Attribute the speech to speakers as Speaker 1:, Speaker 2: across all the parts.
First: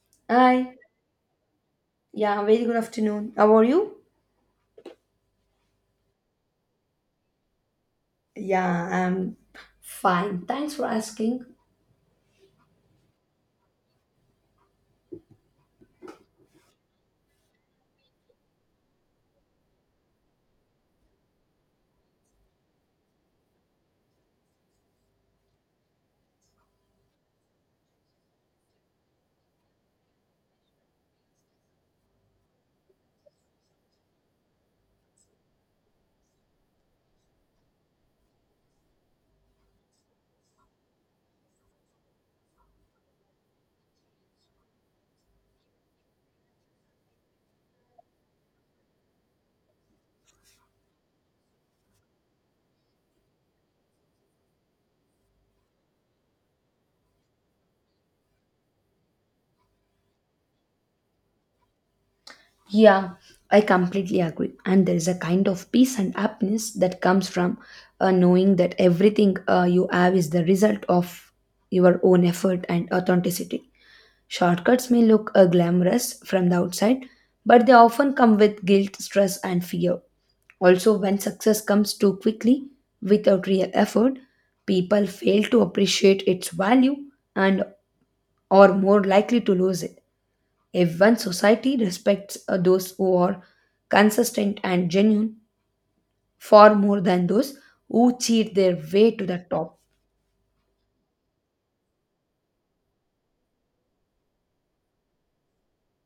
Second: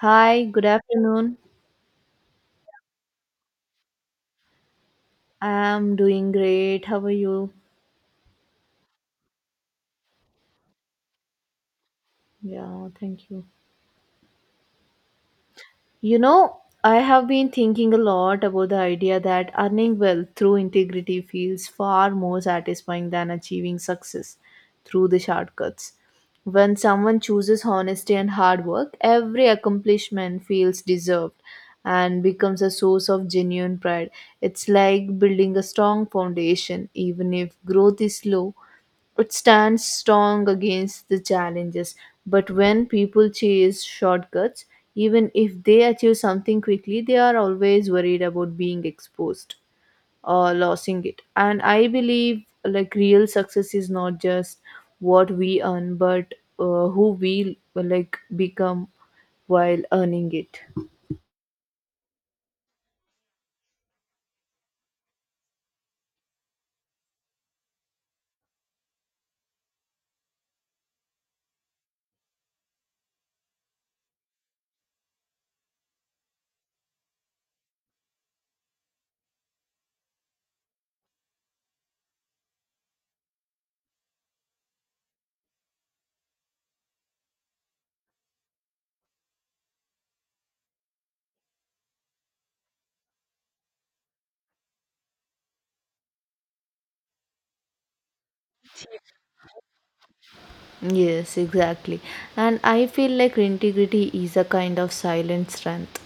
Speaker 1: Hi, good
Speaker 2: Hi.
Speaker 1: afternoon.
Speaker 2: Yeah, very good afternoon. How are you?
Speaker 1: I'm doing great. How are you?
Speaker 2: Yeah, I'm fine. Thanks for asking.
Speaker 1: Yeah, thank you. You know, I have been thinking a lot about the idea that earning wealth through integrity feels far more satisfying than achieving success through the shortcuts. When someone chooses honesty and hard work, every accomplishment feels deserved and becomes a source of genuine pride. It's like building a strong foundation. Even if growth is slow, it stands strong against the challenges. But when people chase shortcuts, even if they achieve something quickly, they are always worried about being exposed or losing it. And I believe like real success is not just what we earn, but who we like become while earning it.
Speaker 2: Yeah, I completely agree. And there is a kind of peace and happiness that comes from knowing that everything you have is the result of your own effort and authenticity. Shortcuts may look glamorous from the outside, but they often come with guilt, stress, and fear. Also, when success comes too quickly without real effort, people fail to appreciate its value and are more likely to lose it. If one society respects those who are consistent and genuine far more than those who cheat their way to the top.
Speaker 1: Yes, exactly. And I feel like integrity is a kind of silent strength.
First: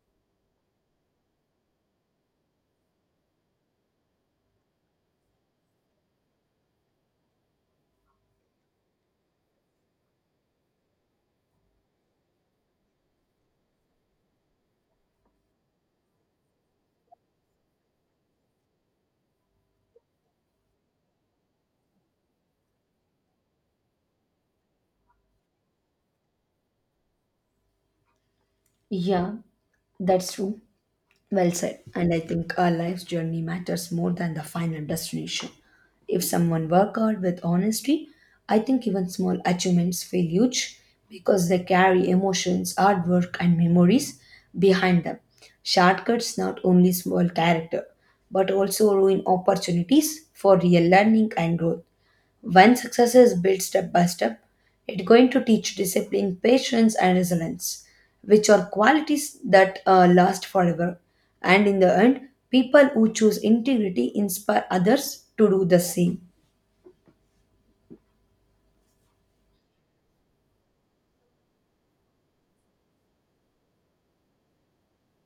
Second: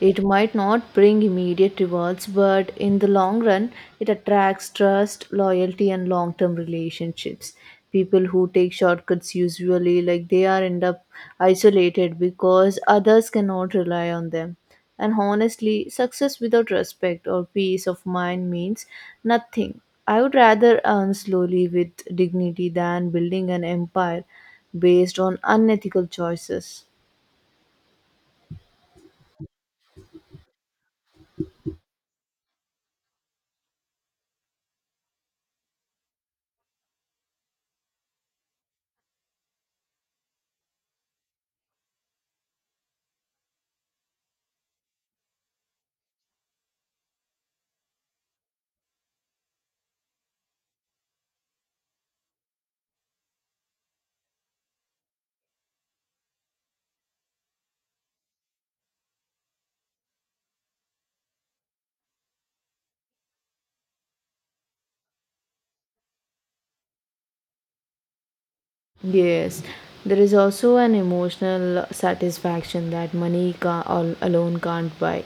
Speaker 1: It might not bring immediate rewards, but in the long run, it attracts trust, loyalty, and long term relationships. People who take shortcuts usually like they are end up isolated because others cannot rely on them. And honestly, success without respect or peace of mind means nothing. I would rather earn slowly with dignity than building an empire based on unethical choices.
Speaker 2: Yeah, that's true. Well said. And I think our life's journey matters more than the final destination. If someone work hard with honesty, I think even small achievements feel huge because they carry emotions, hard work, and memories behind them. Shortcuts not only spoil character, but also ruin opportunities for real learning and growth. When success is built step by step, it's going to teach discipline, patience, and resilience, which are qualities that last forever. And in the end, people who choose integrity inspire others to do the same.
Speaker 1: Yes, there is also an emotional satisfaction that money alone can't buy.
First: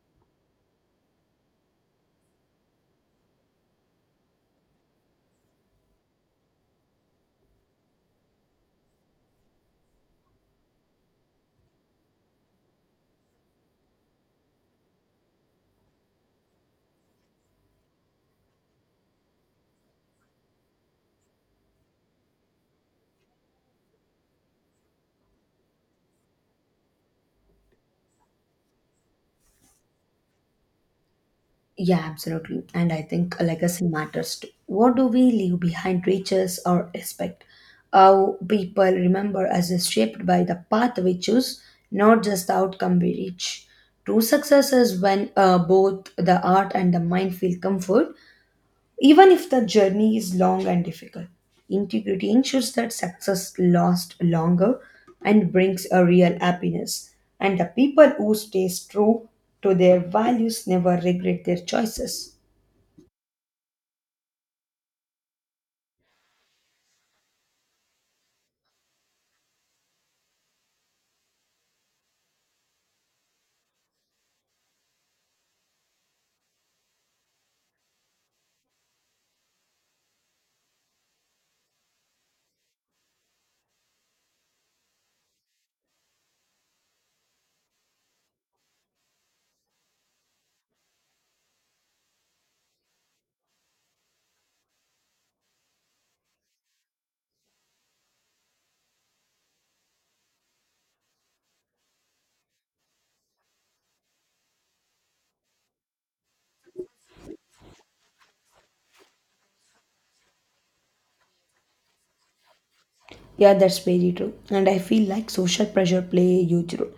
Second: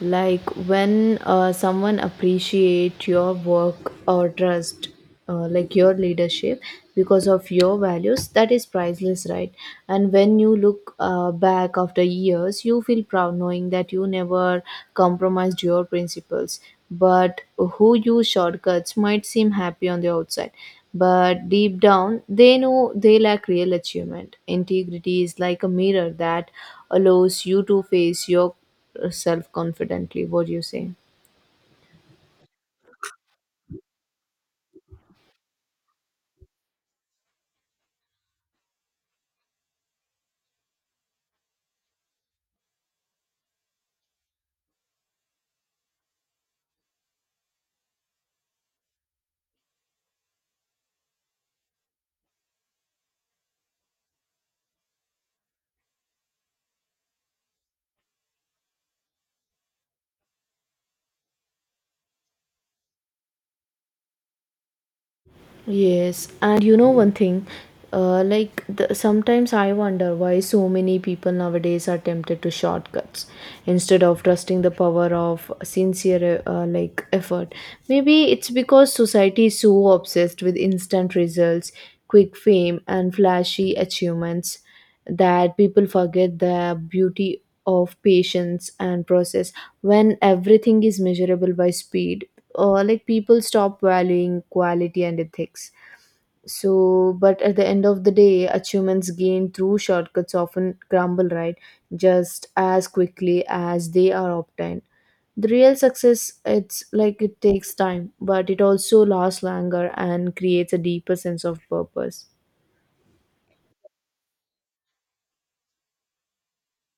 Speaker 1: Like when someone appreciate your work or trust, like your leadership, because of your values, that is priceless, right? And when you look back after years, you feel proud knowing that you never compromised your principles, but who use shortcuts might seem happy on the outside, but deep down they know they lack real achievement. Integrity is like a mirror that allows you to face yourself confidently. What do you say?
Speaker 2: Yeah, absolutely. And I think a legacy matters too. What do we leave behind reaches or respect? How people remember us is shaped by the path we choose, not just the outcome we reach. True success is when both the art and the mind feel comfort. Even if the journey is long and difficult, integrity ensures that success lasts longer and brings a real happiness. And the people who stay true to their values never regret their choices.
Speaker 1: Yes, and you know one thing, sometimes I wonder why so many people nowadays are tempted to shortcuts instead of trusting the power of sincere like effort. Maybe it's because society is so obsessed with instant results, quick fame, and flashy achievements, that people forget the beauty of patience and process. When everything is measurable by speed, or like people stop valuing quality and ethics, so but at the end of the day, achievements gained through shortcuts often crumble, right, just as quickly as they are obtained. The real success, it's like it takes time, but it also lasts longer and creates a deeper sense of purpose.
Speaker 2: Yeah, that's very true. And I feel like social pressure play a huge role.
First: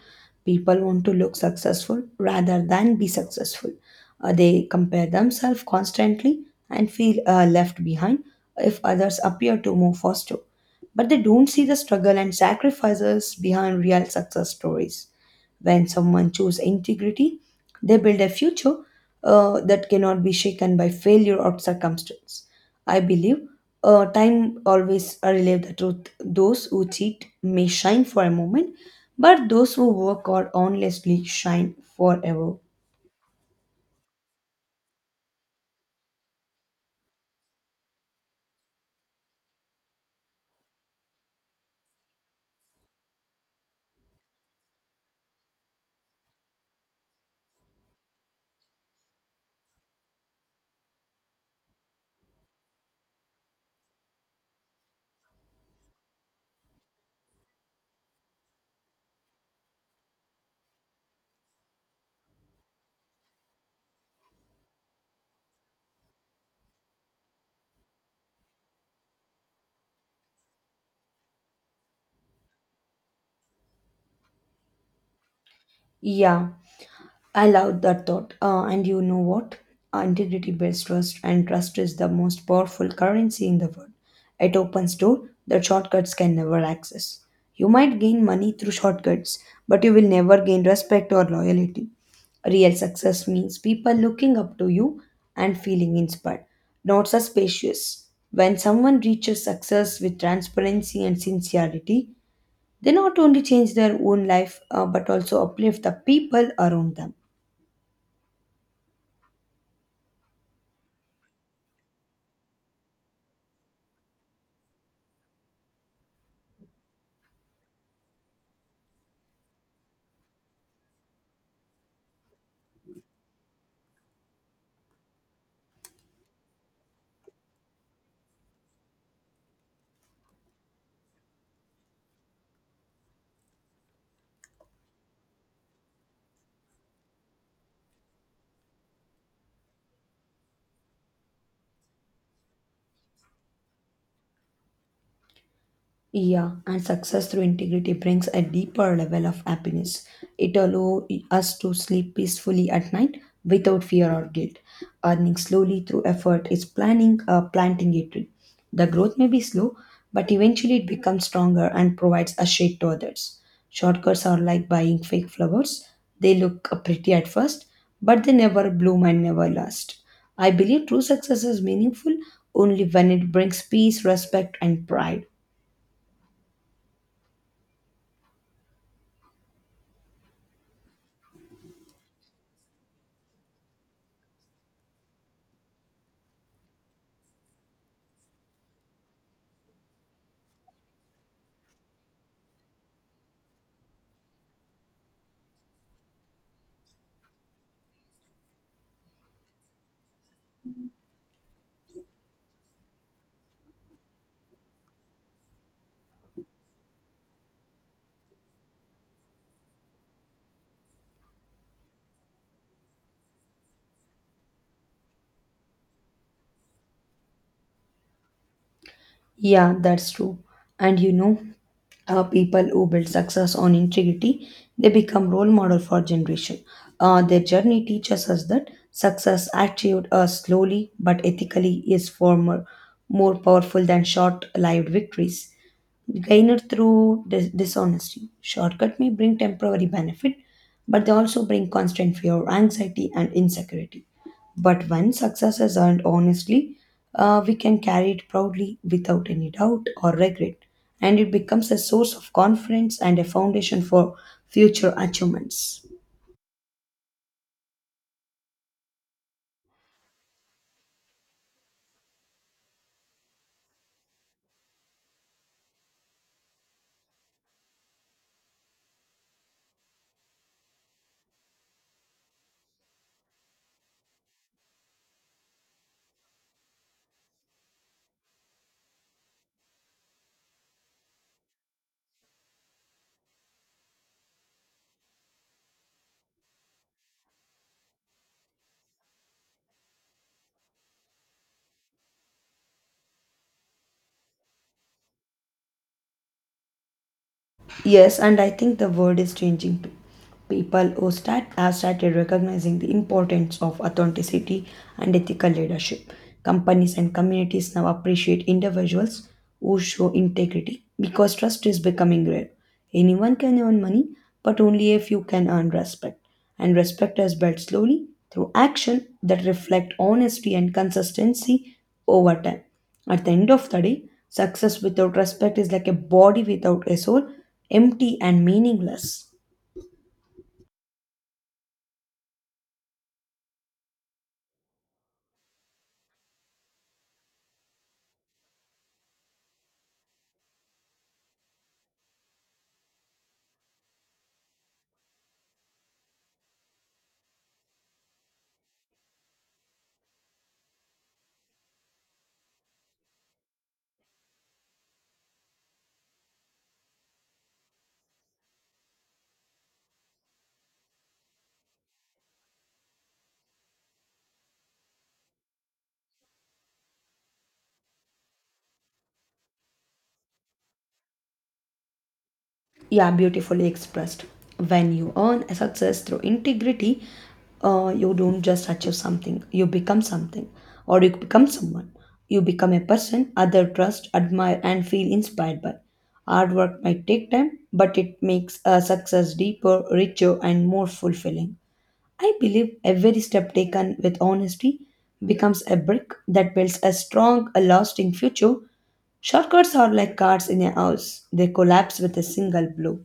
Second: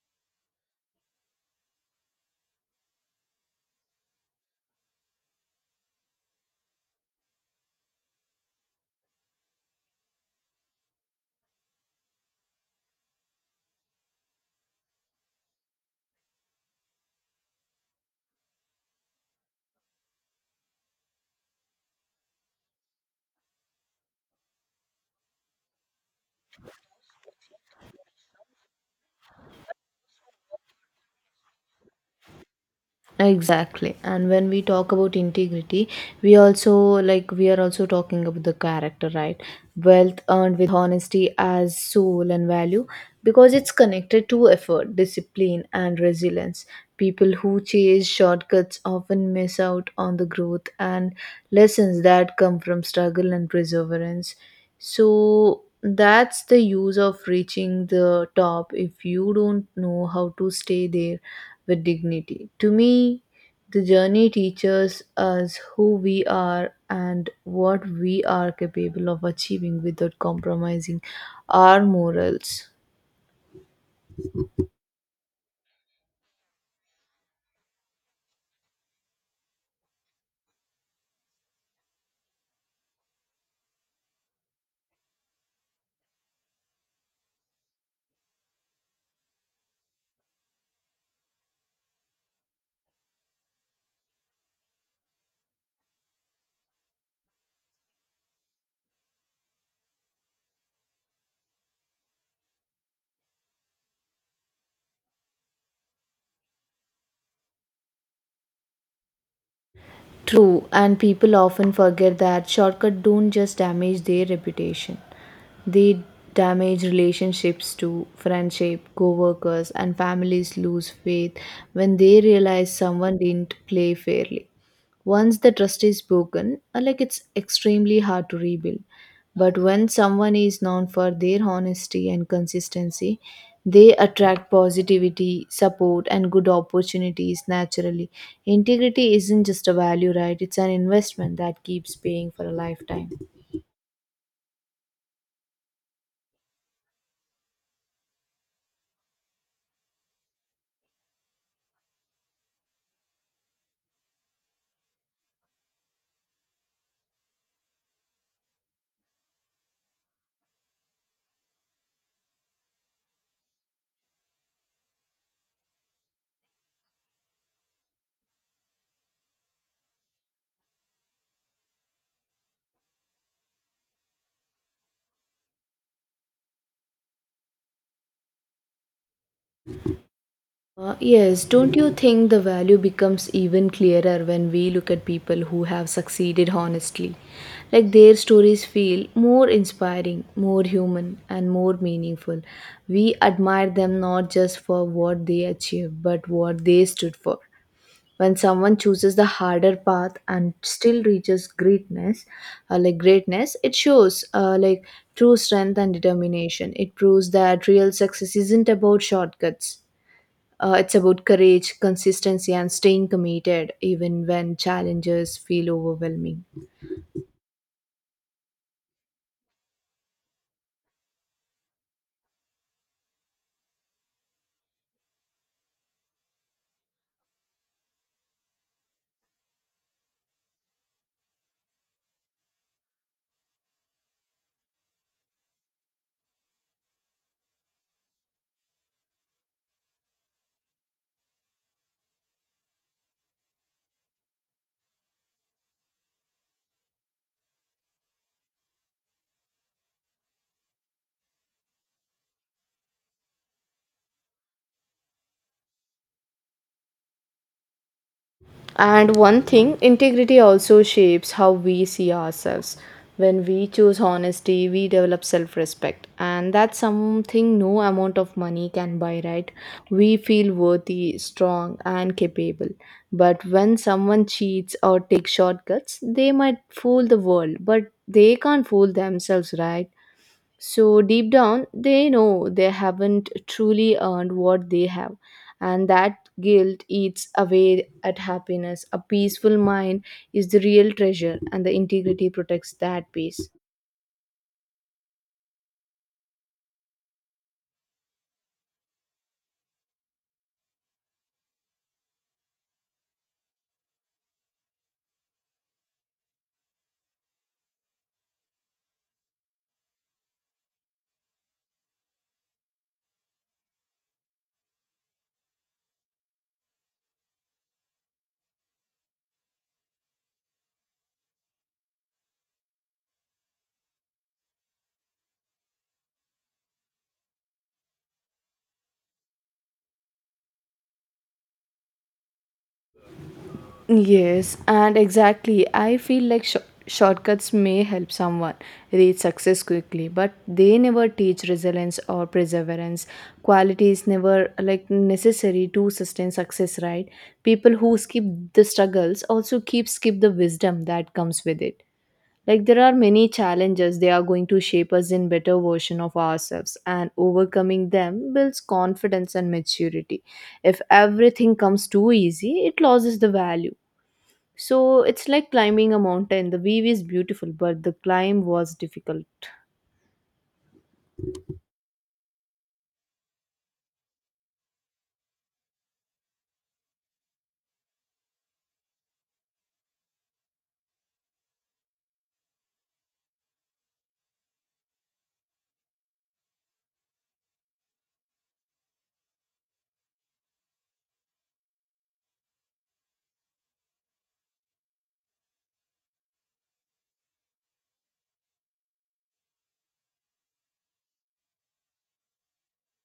Speaker 2: People want to look successful rather than be successful. They compare themselves constantly and feel left behind if others appear to move faster. But they don't see the struggle and sacrifices behind real success stories. When someone chooses integrity, they build a future that cannot be shaken by failure or circumstance. I believe time always relieves the truth. Those who cheat may shine for a moment, but those who work or honestly shine forever.
Speaker 1: Exactly. And when we talk about integrity, we also like we are also talking about the character, right? Wealth earned with honesty as soul and value, because it's connected to effort, discipline, and resilience. People who chase shortcuts often miss out on the growth and lessons that come from struggle and perseverance. So that's the use of reaching the top if you don't know how to stay there with dignity. To me, the journey teaches us who we are and what we are capable of achieving without compromising our morals.
Speaker 2: Yeah. I love that thought. And you know what? Integrity builds trust, and trust is the most powerful currency in the world. It opens doors that shortcuts can never access. You might gain money through shortcuts, but you will never gain respect or loyalty. Real success means people looking up to you and feeling inspired, not suspicious. When someone reaches success with transparency and sincerity, they not only change their own life but also uplift the people around them.
Speaker 1: True, and people often forget that shortcuts don't just damage their reputation, they damage relationships too. Friendship, co workers, and families lose faith when they realize someone didn't play fairly. Once the trust is broken, like it's extremely hard to rebuild. But when someone is known for their honesty and consistency, they attract positivity, support, and good opportunities naturally. Integrity isn't just a value, right? It's an investment that keeps paying for a lifetime.
Speaker 2: Yeah, and success through integrity brings a deeper level of happiness. It allows us to sleep peacefully at night without fear or guilt. Earning slowly through effort is planting a tree. The growth may be slow, but eventually it becomes stronger and provides a shade to others. Shortcuts are like buying fake flowers. They look pretty at first, but they never bloom and never last. I believe true success is meaningful only when it brings peace, respect, and pride.
Speaker 1: Yes, don't you think the value becomes even clearer when we look at people who have succeeded honestly? Like their stories feel more inspiring, more human, and more meaningful. We admire them not just for what they achieved, but what they stood for. When someone chooses the harder path and still reaches greatness, like greatness, it shows like true strength and determination. It proves that real success isn't about shortcuts, it's about courage, consistency, and staying committed even when challenges feel overwhelming.
Speaker 2: Yeah, that's true. And you know, people who build success on integrity, they become role model for generation. Their journey teaches us that success achieved slowly but ethically is more powerful than short-lived victories. Gained through dishonesty, shortcut may bring temporary benefit, but they also bring constant fear, anxiety, and insecurity. But when success is earned honestly, we can carry it proudly without any doubt or regret, and it becomes a source of confidence and a foundation for future achievements.
Speaker 1: And one thing, integrity also shapes how we see ourselves. When we choose honesty, we develop self respect, and that's something no amount of money can buy, right? We feel worthy, strong, and capable. But when someone cheats or takes shortcuts, they might fool the world, but they can't fool themselves, right? So deep down, they know they haven't truly earned what they have. And that guilt eats away at happiness. A peaceful mind is the real treasure, and the integrity protects that peace.
Speaker 2: Yes, and I think the world is changing too. People who start have started recognizing the importance of authenticity and ethical leadership. Companies and communities now appreciate individuals who show integrity because trust is becoming rare. Anyone can earn money, but only a few can earn respect. And respect is built slowly through action that reflect honesty and consistency over time. At the end of the day, success without respect is like a body without a soul, empty and meaningless.
Speaker 1: Yes, and exactly. I feel like shortcuts may help someone reach success quickly, but they never teach resilience or perseverance. Quality is never like necessary to sustain success, right? People who skip the struggles also keep skip the wisdom that comes with it. Like there are many challenges they are going to shape us in better version of ourselves, and overcoming them builds confidence and maturity. If everything comes too easy, it loses the value, so it's like climbing a mountain. The view is beautiful, but the climb was difficult.
Speaker 2: Yeah, beautifully expressed. When you earn a success through integrity, you don't just achieve something, you become something, or you become someone. You become a person other trust, admire, and feel inspired by. Hard work might take time, but it makes a success deeper, richer, and more fulfilling. I believe every step taken with honesty becomes a brick that builds a strong, a lasting future. Shortcuts are like cards in a house, they collapse with a single blow.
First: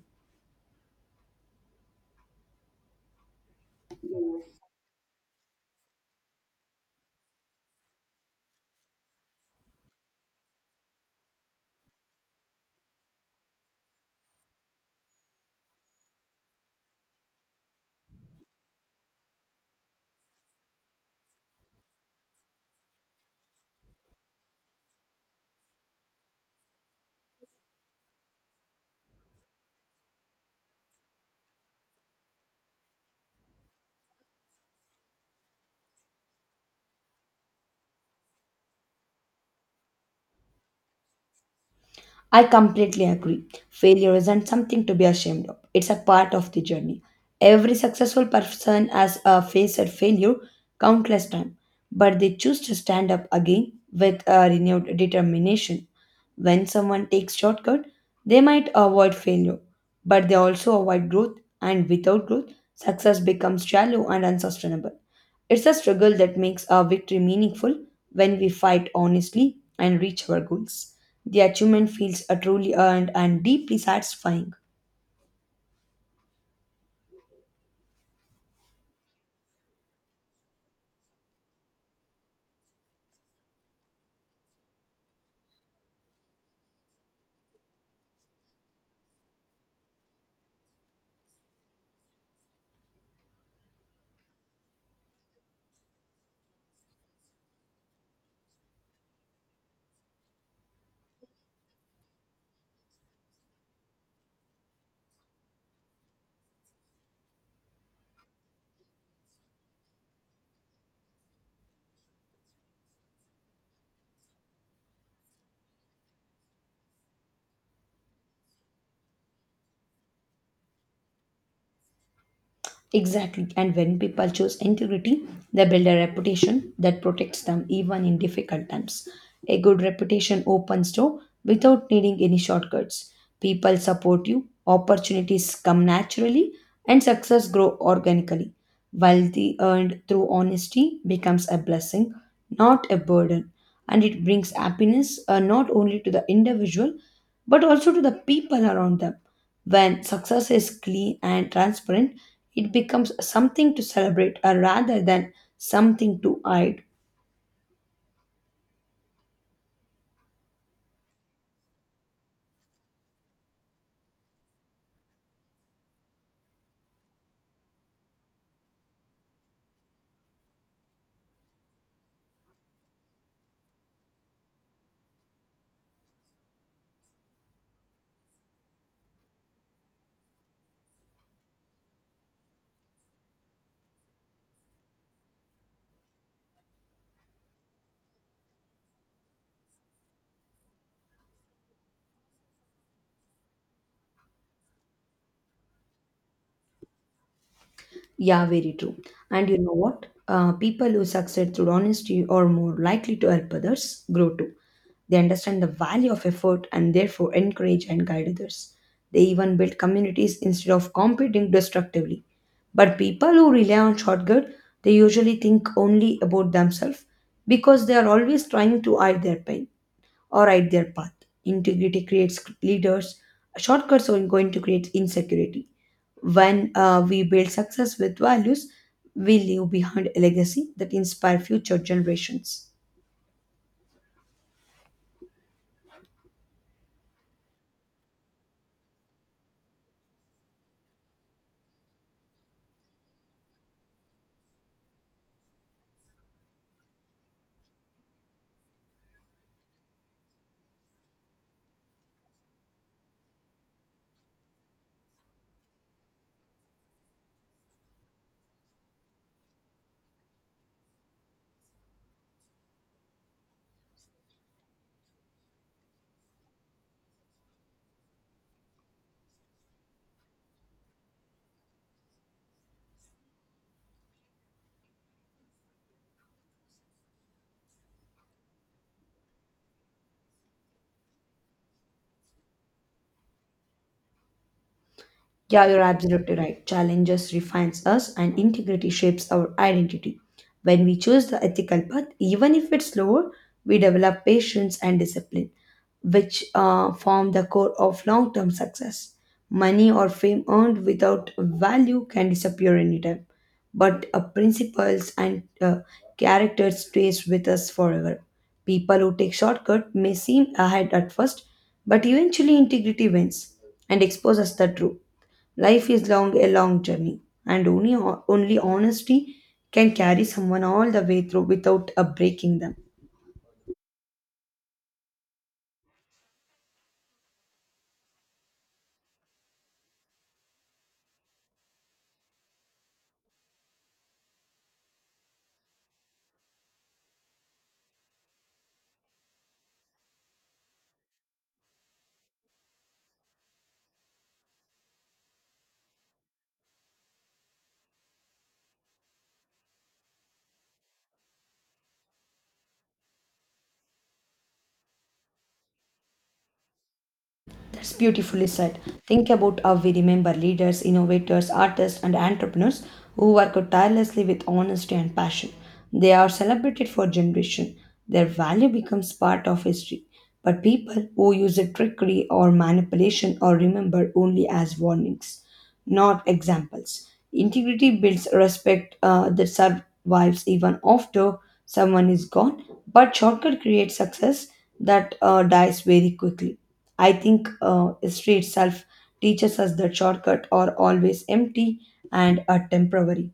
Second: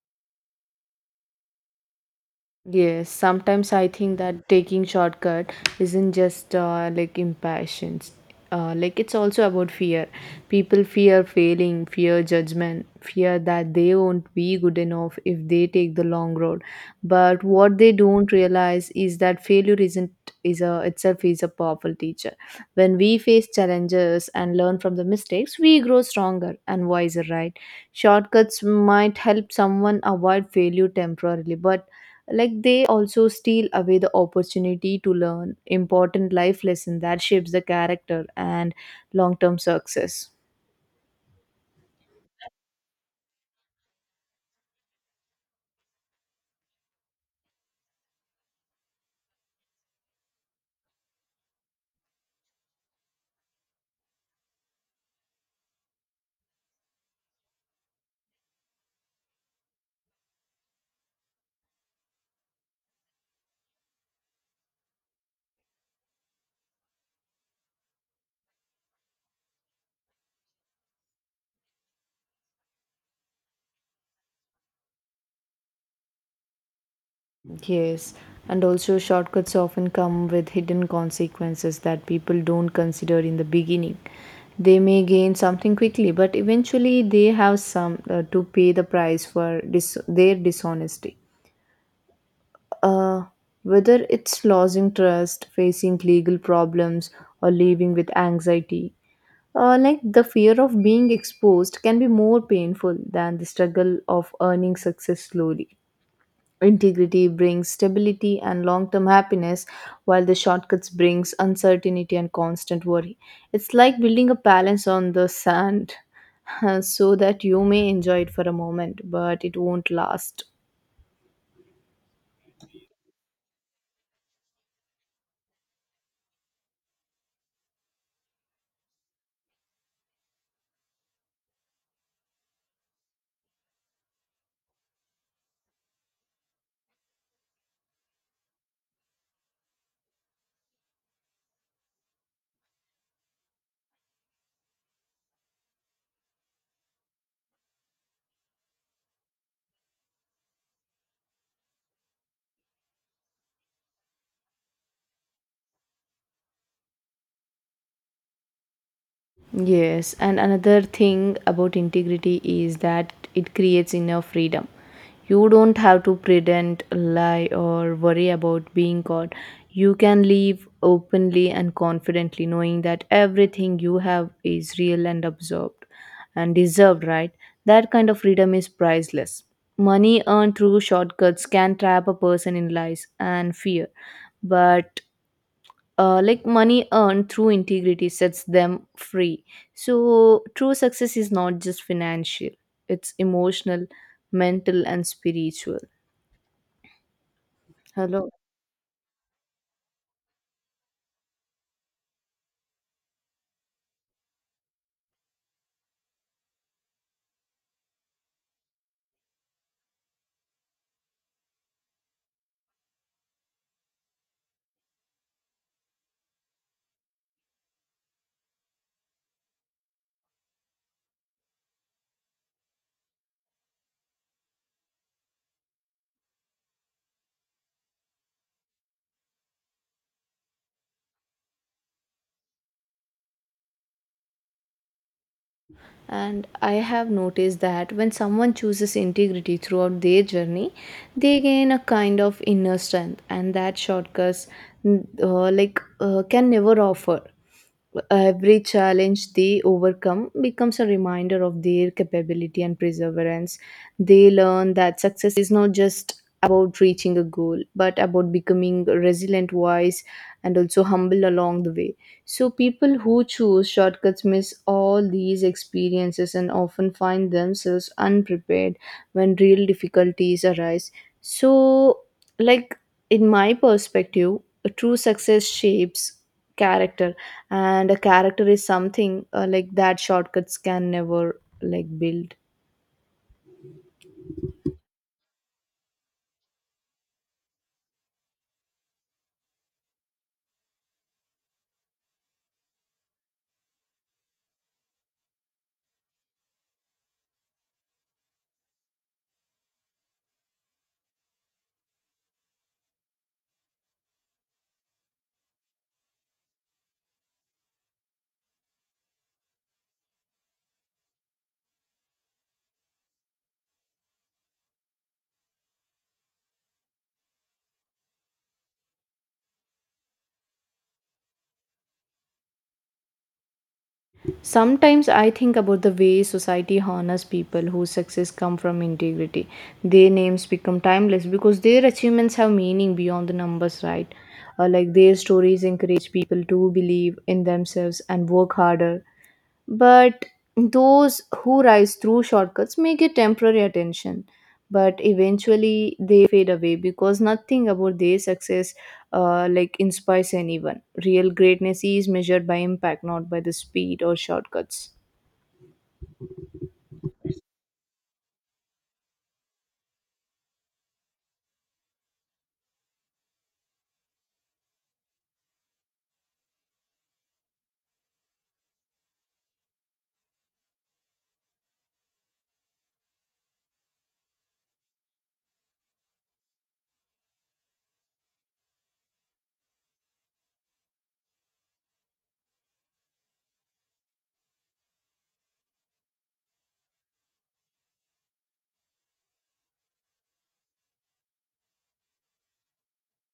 Speaker 1: Yes, sometimes I think that taking shortcut isn't just like impatience. Like it's also about fear. People fear failing, fear judgment, fear that they won't be good enough if they take the long road. But what they don't realize is that failure isn't is a itself is a powerful teacher. When we face challenges and learn from the mistakes, we grow stronger and wiser, right? Shortcuts might help someone avoid failure temporarily, but like they also steal away the opportunity to learn important life lesson that shapes the character and long-term success.
Speaker 2: I completely agree. Failure isn't something to be ashamed of, it's a part of the journey. Every successful person has faced failure countless times, but they choose to stand up again with a renewed determination. When someone takes shortcut, they might avoid failure, but they also avoid growth, and without growth, success becomes shallow and unsustainable. It's a struggle that makes our victory meaningful when we fight honestly and reach our goals. The achievement feels truly earned and deeply satisfying.
Speaker 1: Yes, and also shortcuts often come with hidden consequences that people don't consider in the beginning. They may gain something quickly, but eventually they have some to pay the price for their dishonesty, uh, whether it's losing trust, facing legal problems, or living with anxiety. Like the fear of being exposed can be more painful than the struggle of earning success slowly. Integrity brings stability and long-term happiness, while the shortcuts brings uncertainty and constant worry. It's like building a palace on the sand, so that you may enjoy it for a moment, but it won't last.
Speaker 2: Exactly. And when people choose integrity, they build a reputation that protects them even in difficult times. A good reputation opens door without needing any shortcuts. People support you, opportunities come naturally, and success grow organically. Wealthy earned through honesty becomes a blessing, not a burden. And it brings happiness not only to the individual, but also to the people around them. When success is clean and transparent, it becomes something to celebrate rather than something to hide.
Speaker 1: Yes, and another thing about integrity is that it creates inner freedom. You don't have to pretend, lie, or worry about being caught. You can live openly and confidently, knowing that everything you have is real and absorbed and deserved, right? That kind of freedom is priceless. Money earned through shortcuts can trap a person in lies and fear, but like money earned through integrity sets them free. So, true success is not just financial, it's emotional, mental, and spiritual. Hello.
Speaker 2: Yeah, very true. And you know what? People who succeed through honesty are more likely to help others grow too. They understand the value of effort and therefore encourage and guide others. They even build communities instead of competing destructively. But people who rely on shortcut, they usually think only about themselves because they are always trying to hide their pain. Or right their path. Integrity creates leaders. Shortcuts are going to create insecurity. When we build success with values, we leave behind a legacy that inspire future generations.
Speaker 1: And I have noticed that when someone chooses integrity throughout their journey, they gain a kind of inner strength, and that shortcuts, can never offer. Every challenge they overcome becomes a reminder of their capability and perseverance. They learn that success is not just about reaching a goal, but about becoming resilient, wise, and also humble along the way. So, people who choose shortcuts miss all these experiences and often find themselves unprepared when real difficulties arise. So, like in my perspective, a true success shapes character, and a character is something like that shortcuts can never like build.
Speaker 2: Yeah, you're absolutely right. Challenges refines us and integrity shapes our identity. When we choose the ethical path, even if it's slower, we develop patience and discipline, which form the core of long term success. Money or fame earned without value can disappear anytime, but uh, principles and character stays with us forever. People who take shortcut may seem ahead at first, but eventually integrity wins and exposes the truth. Life is long, a long journey, and only honesty can carry someone all the way through without breaking them.
Speaker 1: Sometimes I think about the way society honors people whose success come from integrity. Their names become timeless because their achievements have meaning beyond the numbers, right? Like their stories encourage people to believe in themselves and work harder. But those who rise through shortcuts may get temporary attention, but eventually they fade away because nothing about their success like inspires anyone. Real greatness is measured by impact, not by the speed or shortcuts.
Speaker 2: That's beautifully said. Think about how we remember leaders, innovators, artists, and entrepreneurs who work tirelessly with honesty and passion. They are celebrated for generations. Their value becomes part of history. But people who use it trickery or manipulation are remembered only as warnings, not examples. Integrity builds respect that survives even after someone is gone, but shortcut creates success that dies very quickly. I think history itself teaches us that shortcuts are always empty and are temporary.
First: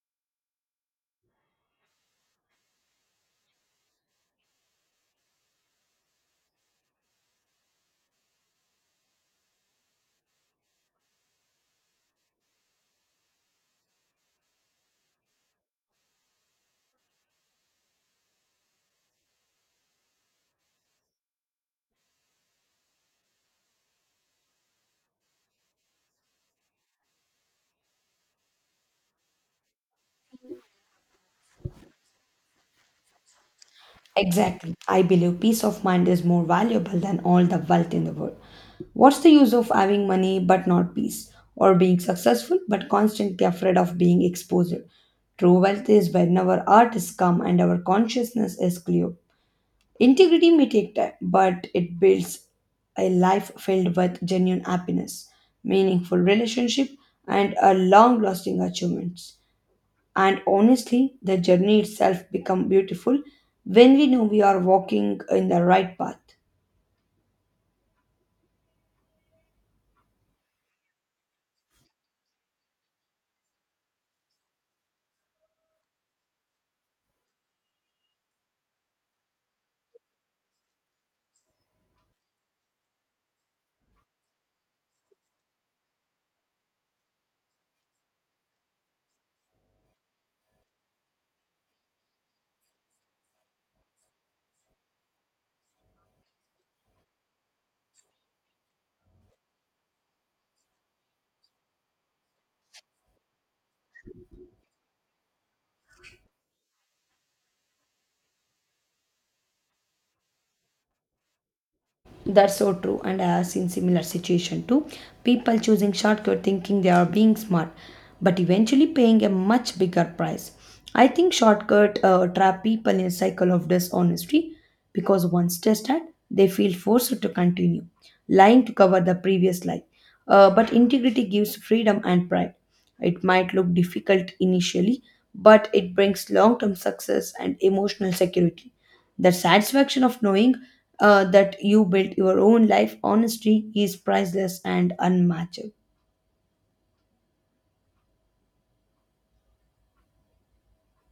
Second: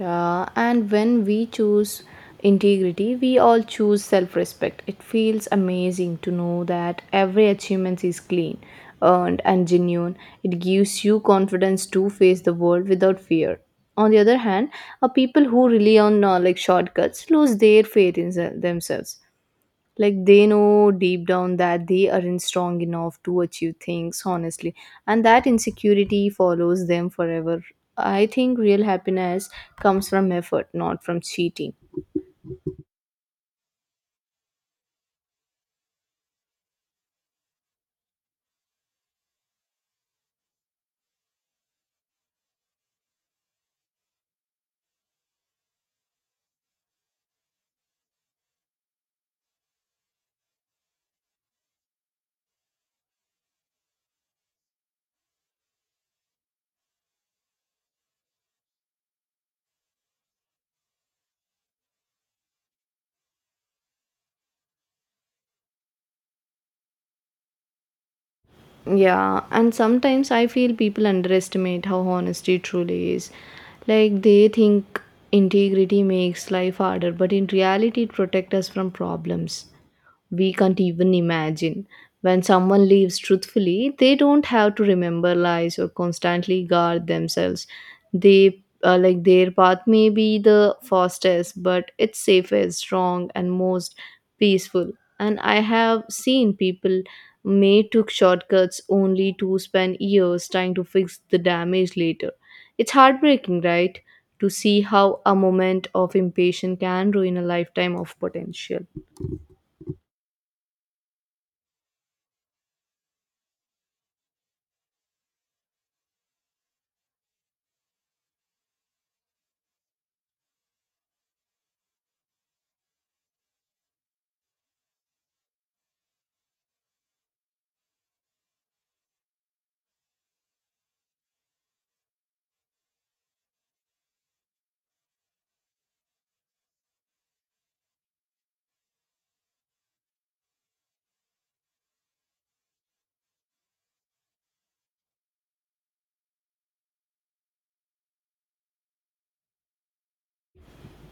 Speaker 1: Yeah, and when we choose integrity, we all choose self respect. It feels amazing to know that every achievement is clean, earned, and genuine. It gives you confidence to face the world without fear. On the other hand, are people who rely on like shortcuts lose their faith in themselves. Like they know deep down that they aren't strong enough to achieve things honestly, and that insecurity follows them forever. I think real happiness comes from effort, not from cheating.
Speaker 2: Exactly. I believe peace of mind is more valuable than all the wealth in the world. What's the use of having money but not peace, or being successful but constantly afraid of being exposed? True wealth is whenever art is calm and our consciousness is clear. Integrity may take time, but it builds a life filled with genuine happiness, meaningful relationship, and a long-lasting achievements. And honestly, the journey itself becomes beautiful when we know we are walking in the right path.
Speaker 1: Yeah, and sometimes I feel people underestimate how honesty truly is. Like they think integrity makes life harder, but in reality, it protects us from problems we can't even imagine. When someone lives truthfully, they don't have to remember lies or constantly guard themselves. They like their path may be the fastest, but it's safest, strong, and most peaceful. And I have seen people may took shortcuts only to spend years trying to fix the damage later. It's heartbreaking, right? To see how a moment of impatience can ruin a lifetime of potential.
Speaker 2: That's so true, and I have seen similar situation too. People choosing shortcut thinking they are being smart, but eventually paying a much bigger price. I think shortcut trap people in a cycle of dishonesty because once tested, they feel forced to continue, lying to cover the previous lie. But integrity gives freedom and pride. It might look difficult initially, but it brings long-term success and emotional security. The satisfaction of knowing that you built your own life honestly is priceless and unmatched.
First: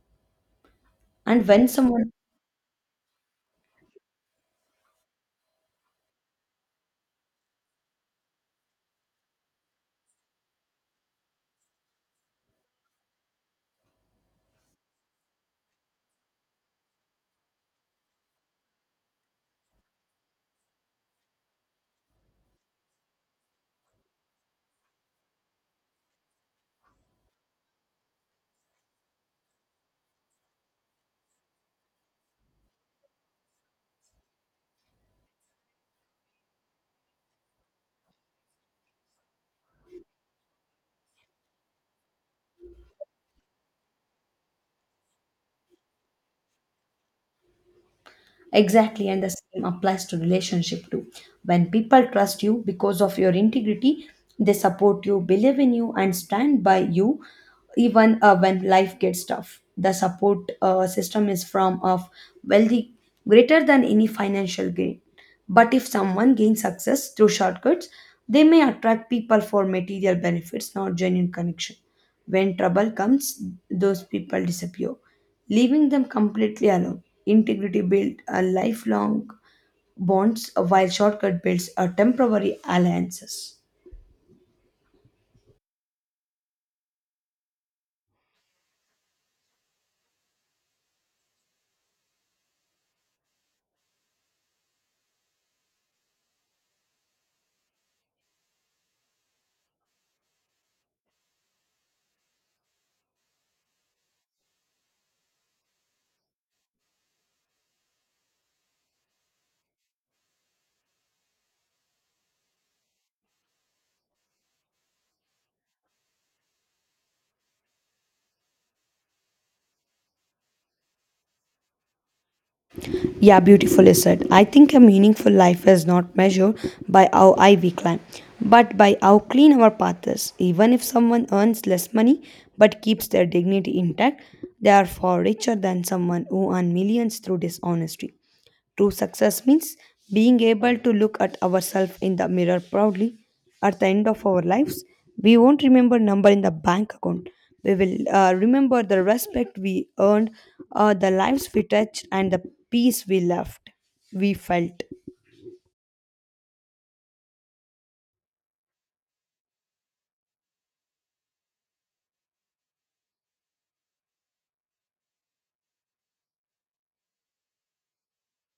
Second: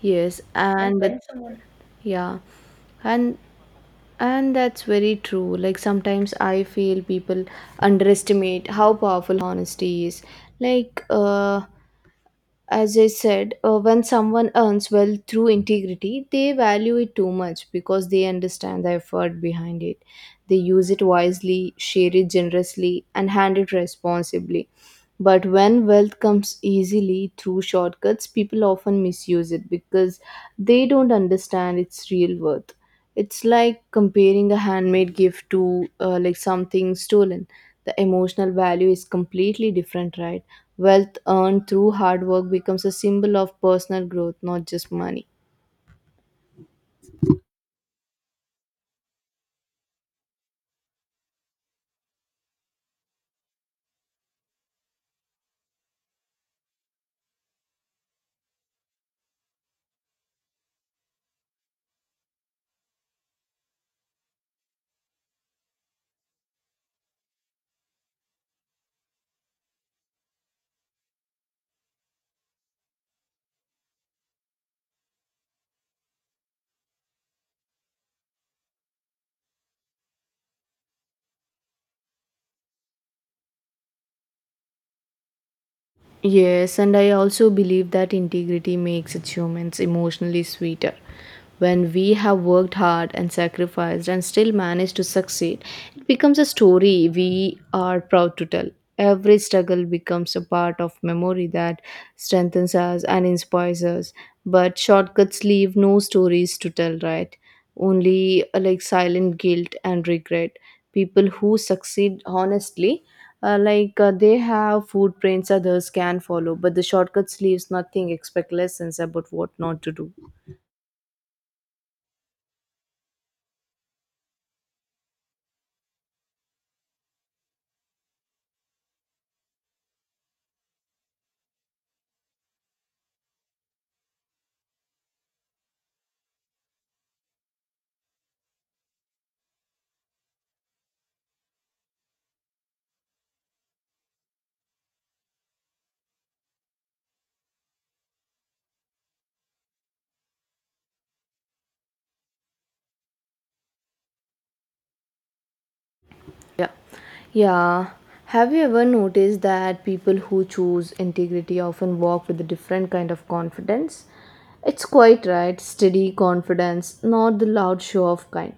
Speaker 1: Yes, and that,
Speaker 2: And
Speaker 1: when
Speaker 2: when someone
Speaker 1: yeah, and and that's very true. Like sometimes I feel people underestimate how powerful honesty is. Like when someone earns well through integrity, they value it too much because they understand the effort behind it. They use it wisely, share it generously, and hand it responsibly. But when wealth comes easily through shortcuts, people often misuse it because they don't understand its real worth. It's like comparing a handmade gift to something stolen. The emotional value is completely different, right? Wealth earned through hard work becomes a symbol of personal growth, not just money.
Speaker 2: Exactly, and the same applies to relationship too. When people trust you because of your integrity, they support you, believe in you, and stand by you even when life gets tough. The support system is from of wealthy greater than any financial gain. But if someone gains success through shortcuts, they may attract people for material benefits, not genuine connection. When trouble comes, those people disappear, leaving them completely alone. Integrity builds a lifelong bonds, while shortcut builds a temporary alliances.
Speaker 1: Yes, and I also believe that integrity makes achievements emotionally sweeter. When we have worked hard and sacrificed and still manage to succeed, it becomes a story we are proud to tell. Every struggle becomes a part of memory that strengthens us and inspires us. But shortcuts leave no stories to tell, right? Only silent guilt and regret. People who succeed honestly they have food prints others can follow, but the shortcuts leaves nothing except lessons about what not to do.
Speaker 2: Yeah, beautifully said. I think a meaningful life is not measured by how high we climb, but by how clean our path is. Even if someone earns less money but keeps their dignity intact, they are far richer than someone who earned millions through dishonesty. True success means being able to look at ourselves in the mirror proudly. At the end of our lives, we won't remember number in the bank account. We will remember the respect we earned, the lives we touched, and the peace we left. We felt.
Speaker 1: Yeah. Yeah. Have you ever noticed that people who choose integrity often walk with a different kind of confidence? It's quite right, steady confidence, not the loud show of kind.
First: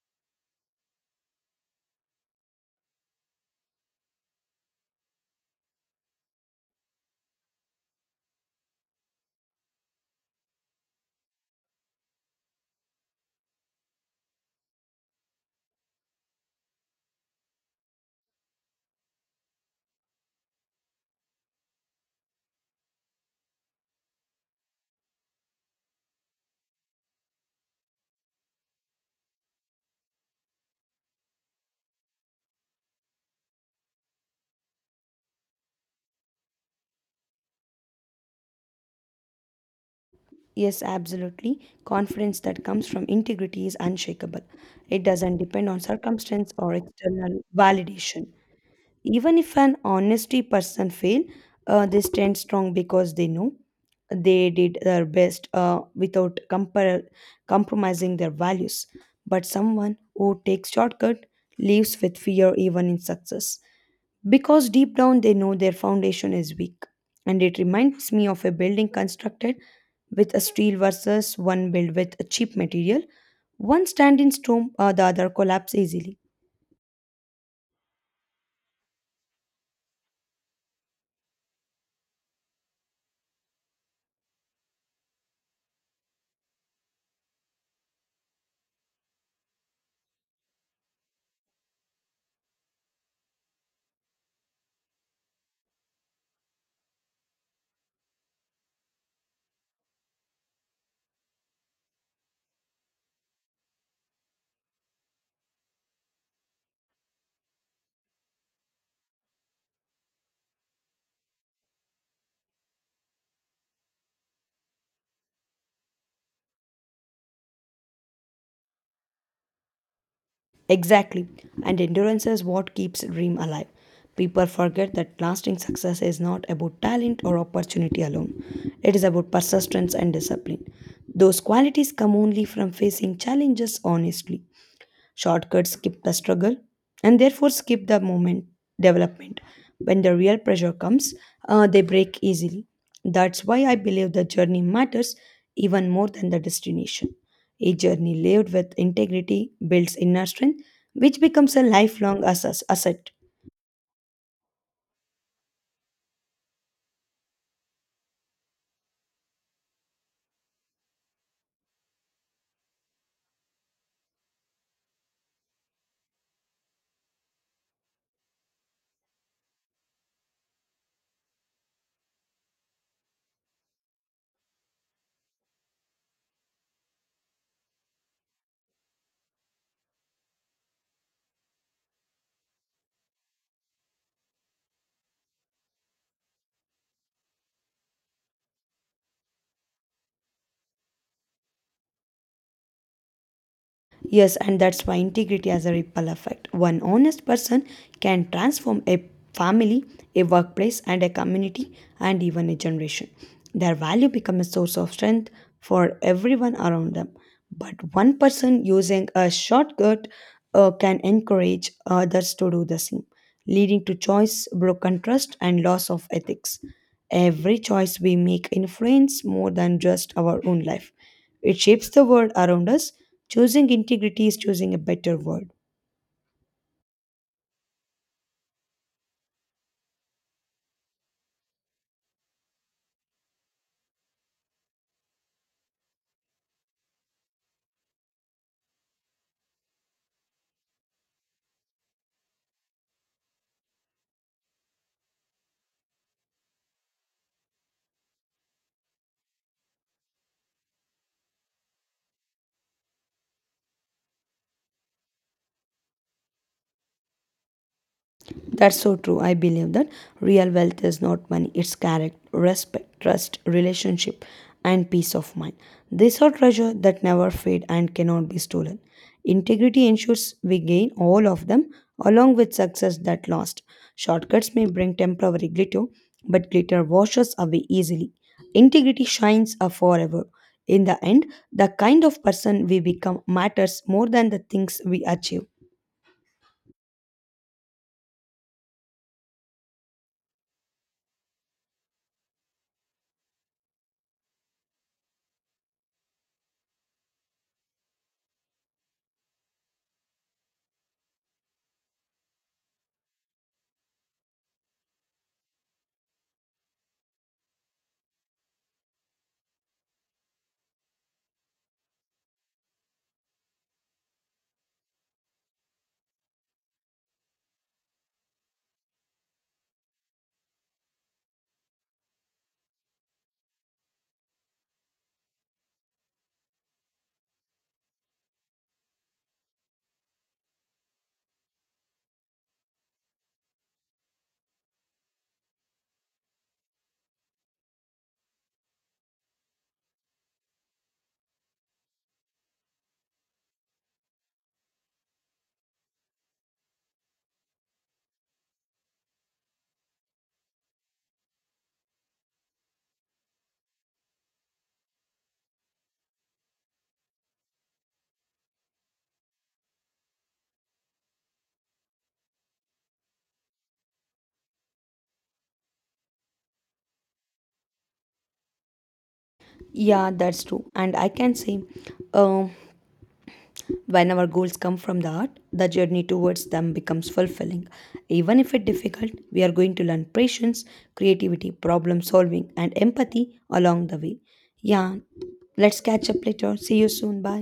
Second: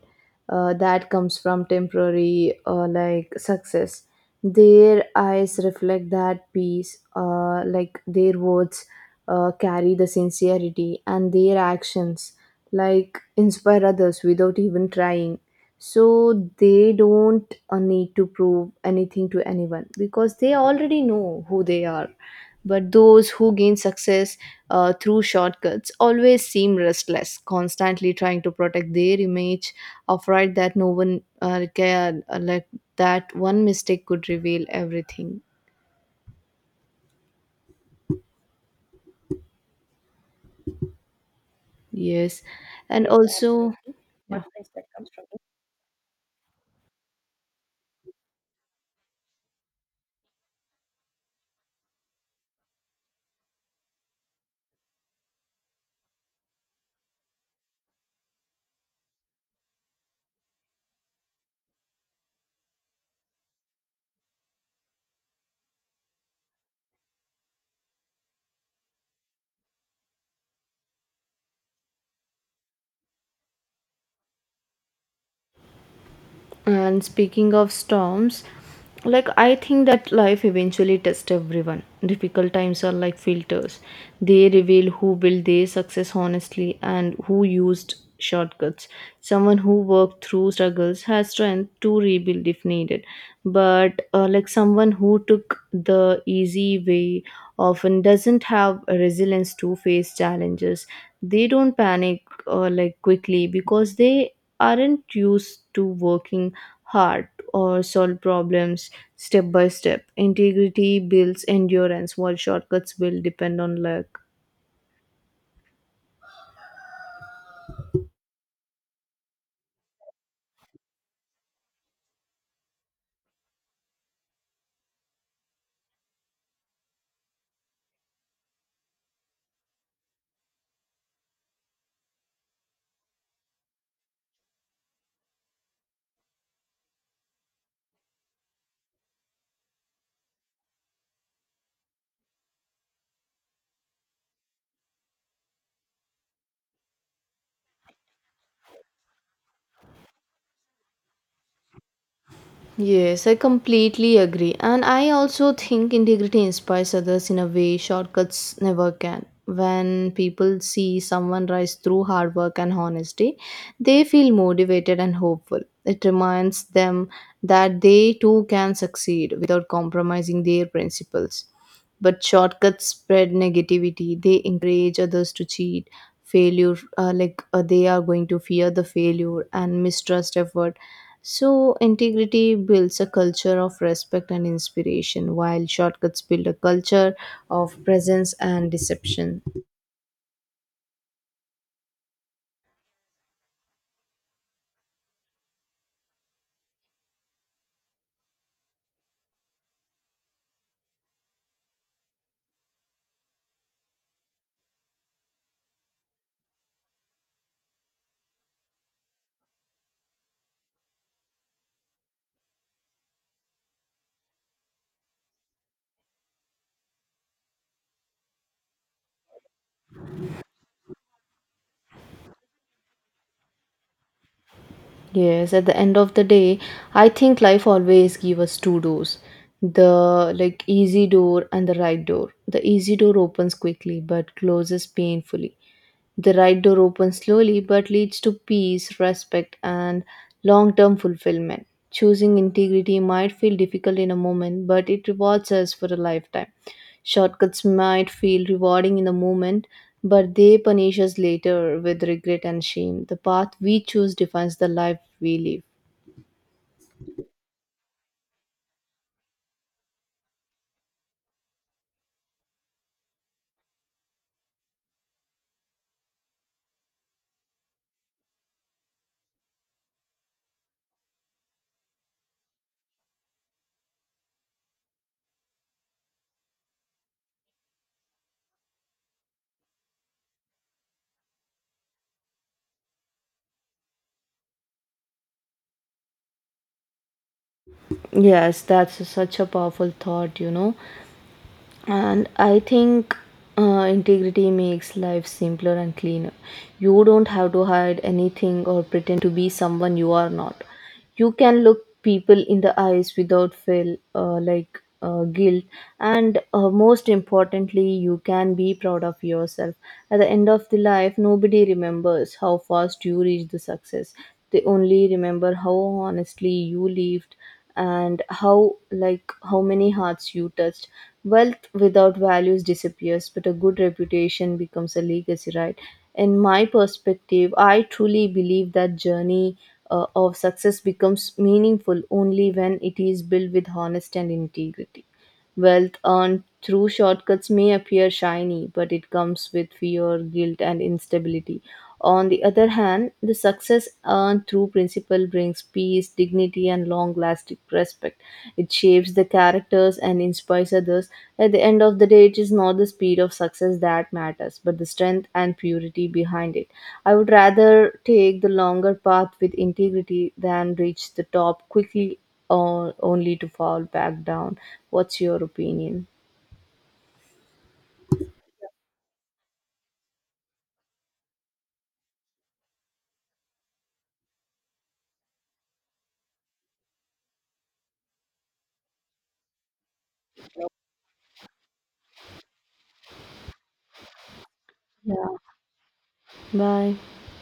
Speaker 1: That comes from temporary success. Their eyes reflect that peace, their words carry the sincerity, and their actions like inspire others without even trying, so they don't need to prove anything to anyone because they already know who they are. But those who gain success through shortcuts always seem restless, constantly trying to protect their image, afraid that no one care, that one mistake could reveal everything.
Speaker 2: Yes, absolutely. Confidence
Speaker 1: Yes,
Speaker 2: that comes
Speaker 1: and
Speaker 2: from
Speaker 1: yes,
Speaker 2: integrity
Speaker 1: also,
Speaker 2: is unshakable.
Speaker 1: yeah.
Speaker 2: It doesn't depend on circumstance or external validation. Even if an honesty person fail, they stand strong because they know they did their best without compromising their values. But someone who takes shortcut lives with fear even in success because deep down they know their foundation is weak. And it reminds me of a building constructed with a steel versus one built with a cheap material. One stand in storm, the other collapse easily.
Speaker 1: And speaking of storms, like I think that life eventually tests everyone. Difficult times are like filters. They reveal who built their success honestly and who used shortcuts. Someone who worked through struggles has strength to rebuild if needed. But someone who took the easy way often doesn't have resilience to face challenges. They don't panic quickly because they aren't used to working hard or solve problems step by step. Integrity builds endurance, while shortcuts will depend on luck.
Speaker 2: Exactly. And endurance is what keeps dream alive. People forget that lasting success is not about talent or opportunity alone. It is about persistence and discipline. Those qualities come only from facing challenges honestly. Shortcuts skip the struggle and therefore skip the moment development. When the real pressure comes, they break easily. That's why I believe the journey matters even more than the destination. A journey lived with integrity builds inner strength, which becomes a lifelong asset.
Speaker 1: Yes, I completely agree. And I also think integrity inspires others in a way shortcuts never can. When people see someone rise through hard work and honesty, they feel motivated and hopeful. It reminds them that they too can succeed without compromising their principles. But shortcuts spread negativity. They encourage others to cheat, failure, they are going to fear the failure and mistrust effort. So, integrity builds a culture of respect and inspiration, while shortcuts build a culture of presence and deception.
Speaker 2: Yes, and that's why integrity has a ripple effect. One honest person can transform a family, a workplace, and a community, and even a generation. Their value becomes a source of strength for everyone around them. But one person using a shortcut can encourage others to do the same, leading to choice, broken trust, and loss of ethics. Every choice we make influences more than just our own life. It shapes the world around us. Choosing integrity is choosing a better
Speaker 1: Yes,
Speaker 2: world.
Speaker 1: at the end of the day, I think life always give us two doors. The like easy door and the right door. The easy door opens quickly but closes painfully. The right door opens slowly but leads to peace, respect and long-term fulfillment. Choosing integrity might feel difficult in a moment, but it rewards us for a lifetime. Shortcuts might feel rewarding in the moment, but they punish us later with regret and shame. The path we choose defines the life we live.
Speaker 2: That's so true. I believe that real wealth is not money, it's character, respect, trust, relationship, and peace of mind. These are treasure that never fade and cannot be stolen. Integrity ensures we gain all of them along with success that lasts. Shortcuts may bring temporary glitter, but glitter washes away easily. Integrity shines forever. In the end, the kind of person we become matters more than the things we achieve.
Speaker 1: Yes, that's such a powerful thought, you know. And I think integrity makes life simpler and cleaner. You don't have to hide anything or pretend to be someone you are not. You can look people in the eyes without feel guilt, and most importantly, you can be proud of yourself. At the end of the life, nobody remembers how fast you reached the success. They only remember how honestly you lived, and how many hearts you touched. Wealth without values disappears, but a good reputation becomes a legacy, right? In my perspective, I truly believe that journey of success becomes meaningful only when it is built with honesty and integrity. Wealth earned through shortcuts may appear shiny, but it comes with fear, guilt and instability. On the other hand, the success earned through principle brings peace, dignity, and long lasting respect. It shapes the characters and inspires others. At the end of the day, it is not the speed of success that matters, but the strength and purity behind it. I would rather take the longer path with integrity than reach the top quickly or only to fall back down. What's your opinion?
Speaker 2: Yeah, that's true. And I can say, um, when our goals come from the heart, the journey towards them becomes fulfilling. Even if it's difficult, we are going to learn patience, creativity, problem solving, and empathy along the way. Yeah,
Speaker 1: Yeah.
Speaker 2: let's catch up later. See you
Speaker 1: Bye.
Speaker 2: soon. Bye.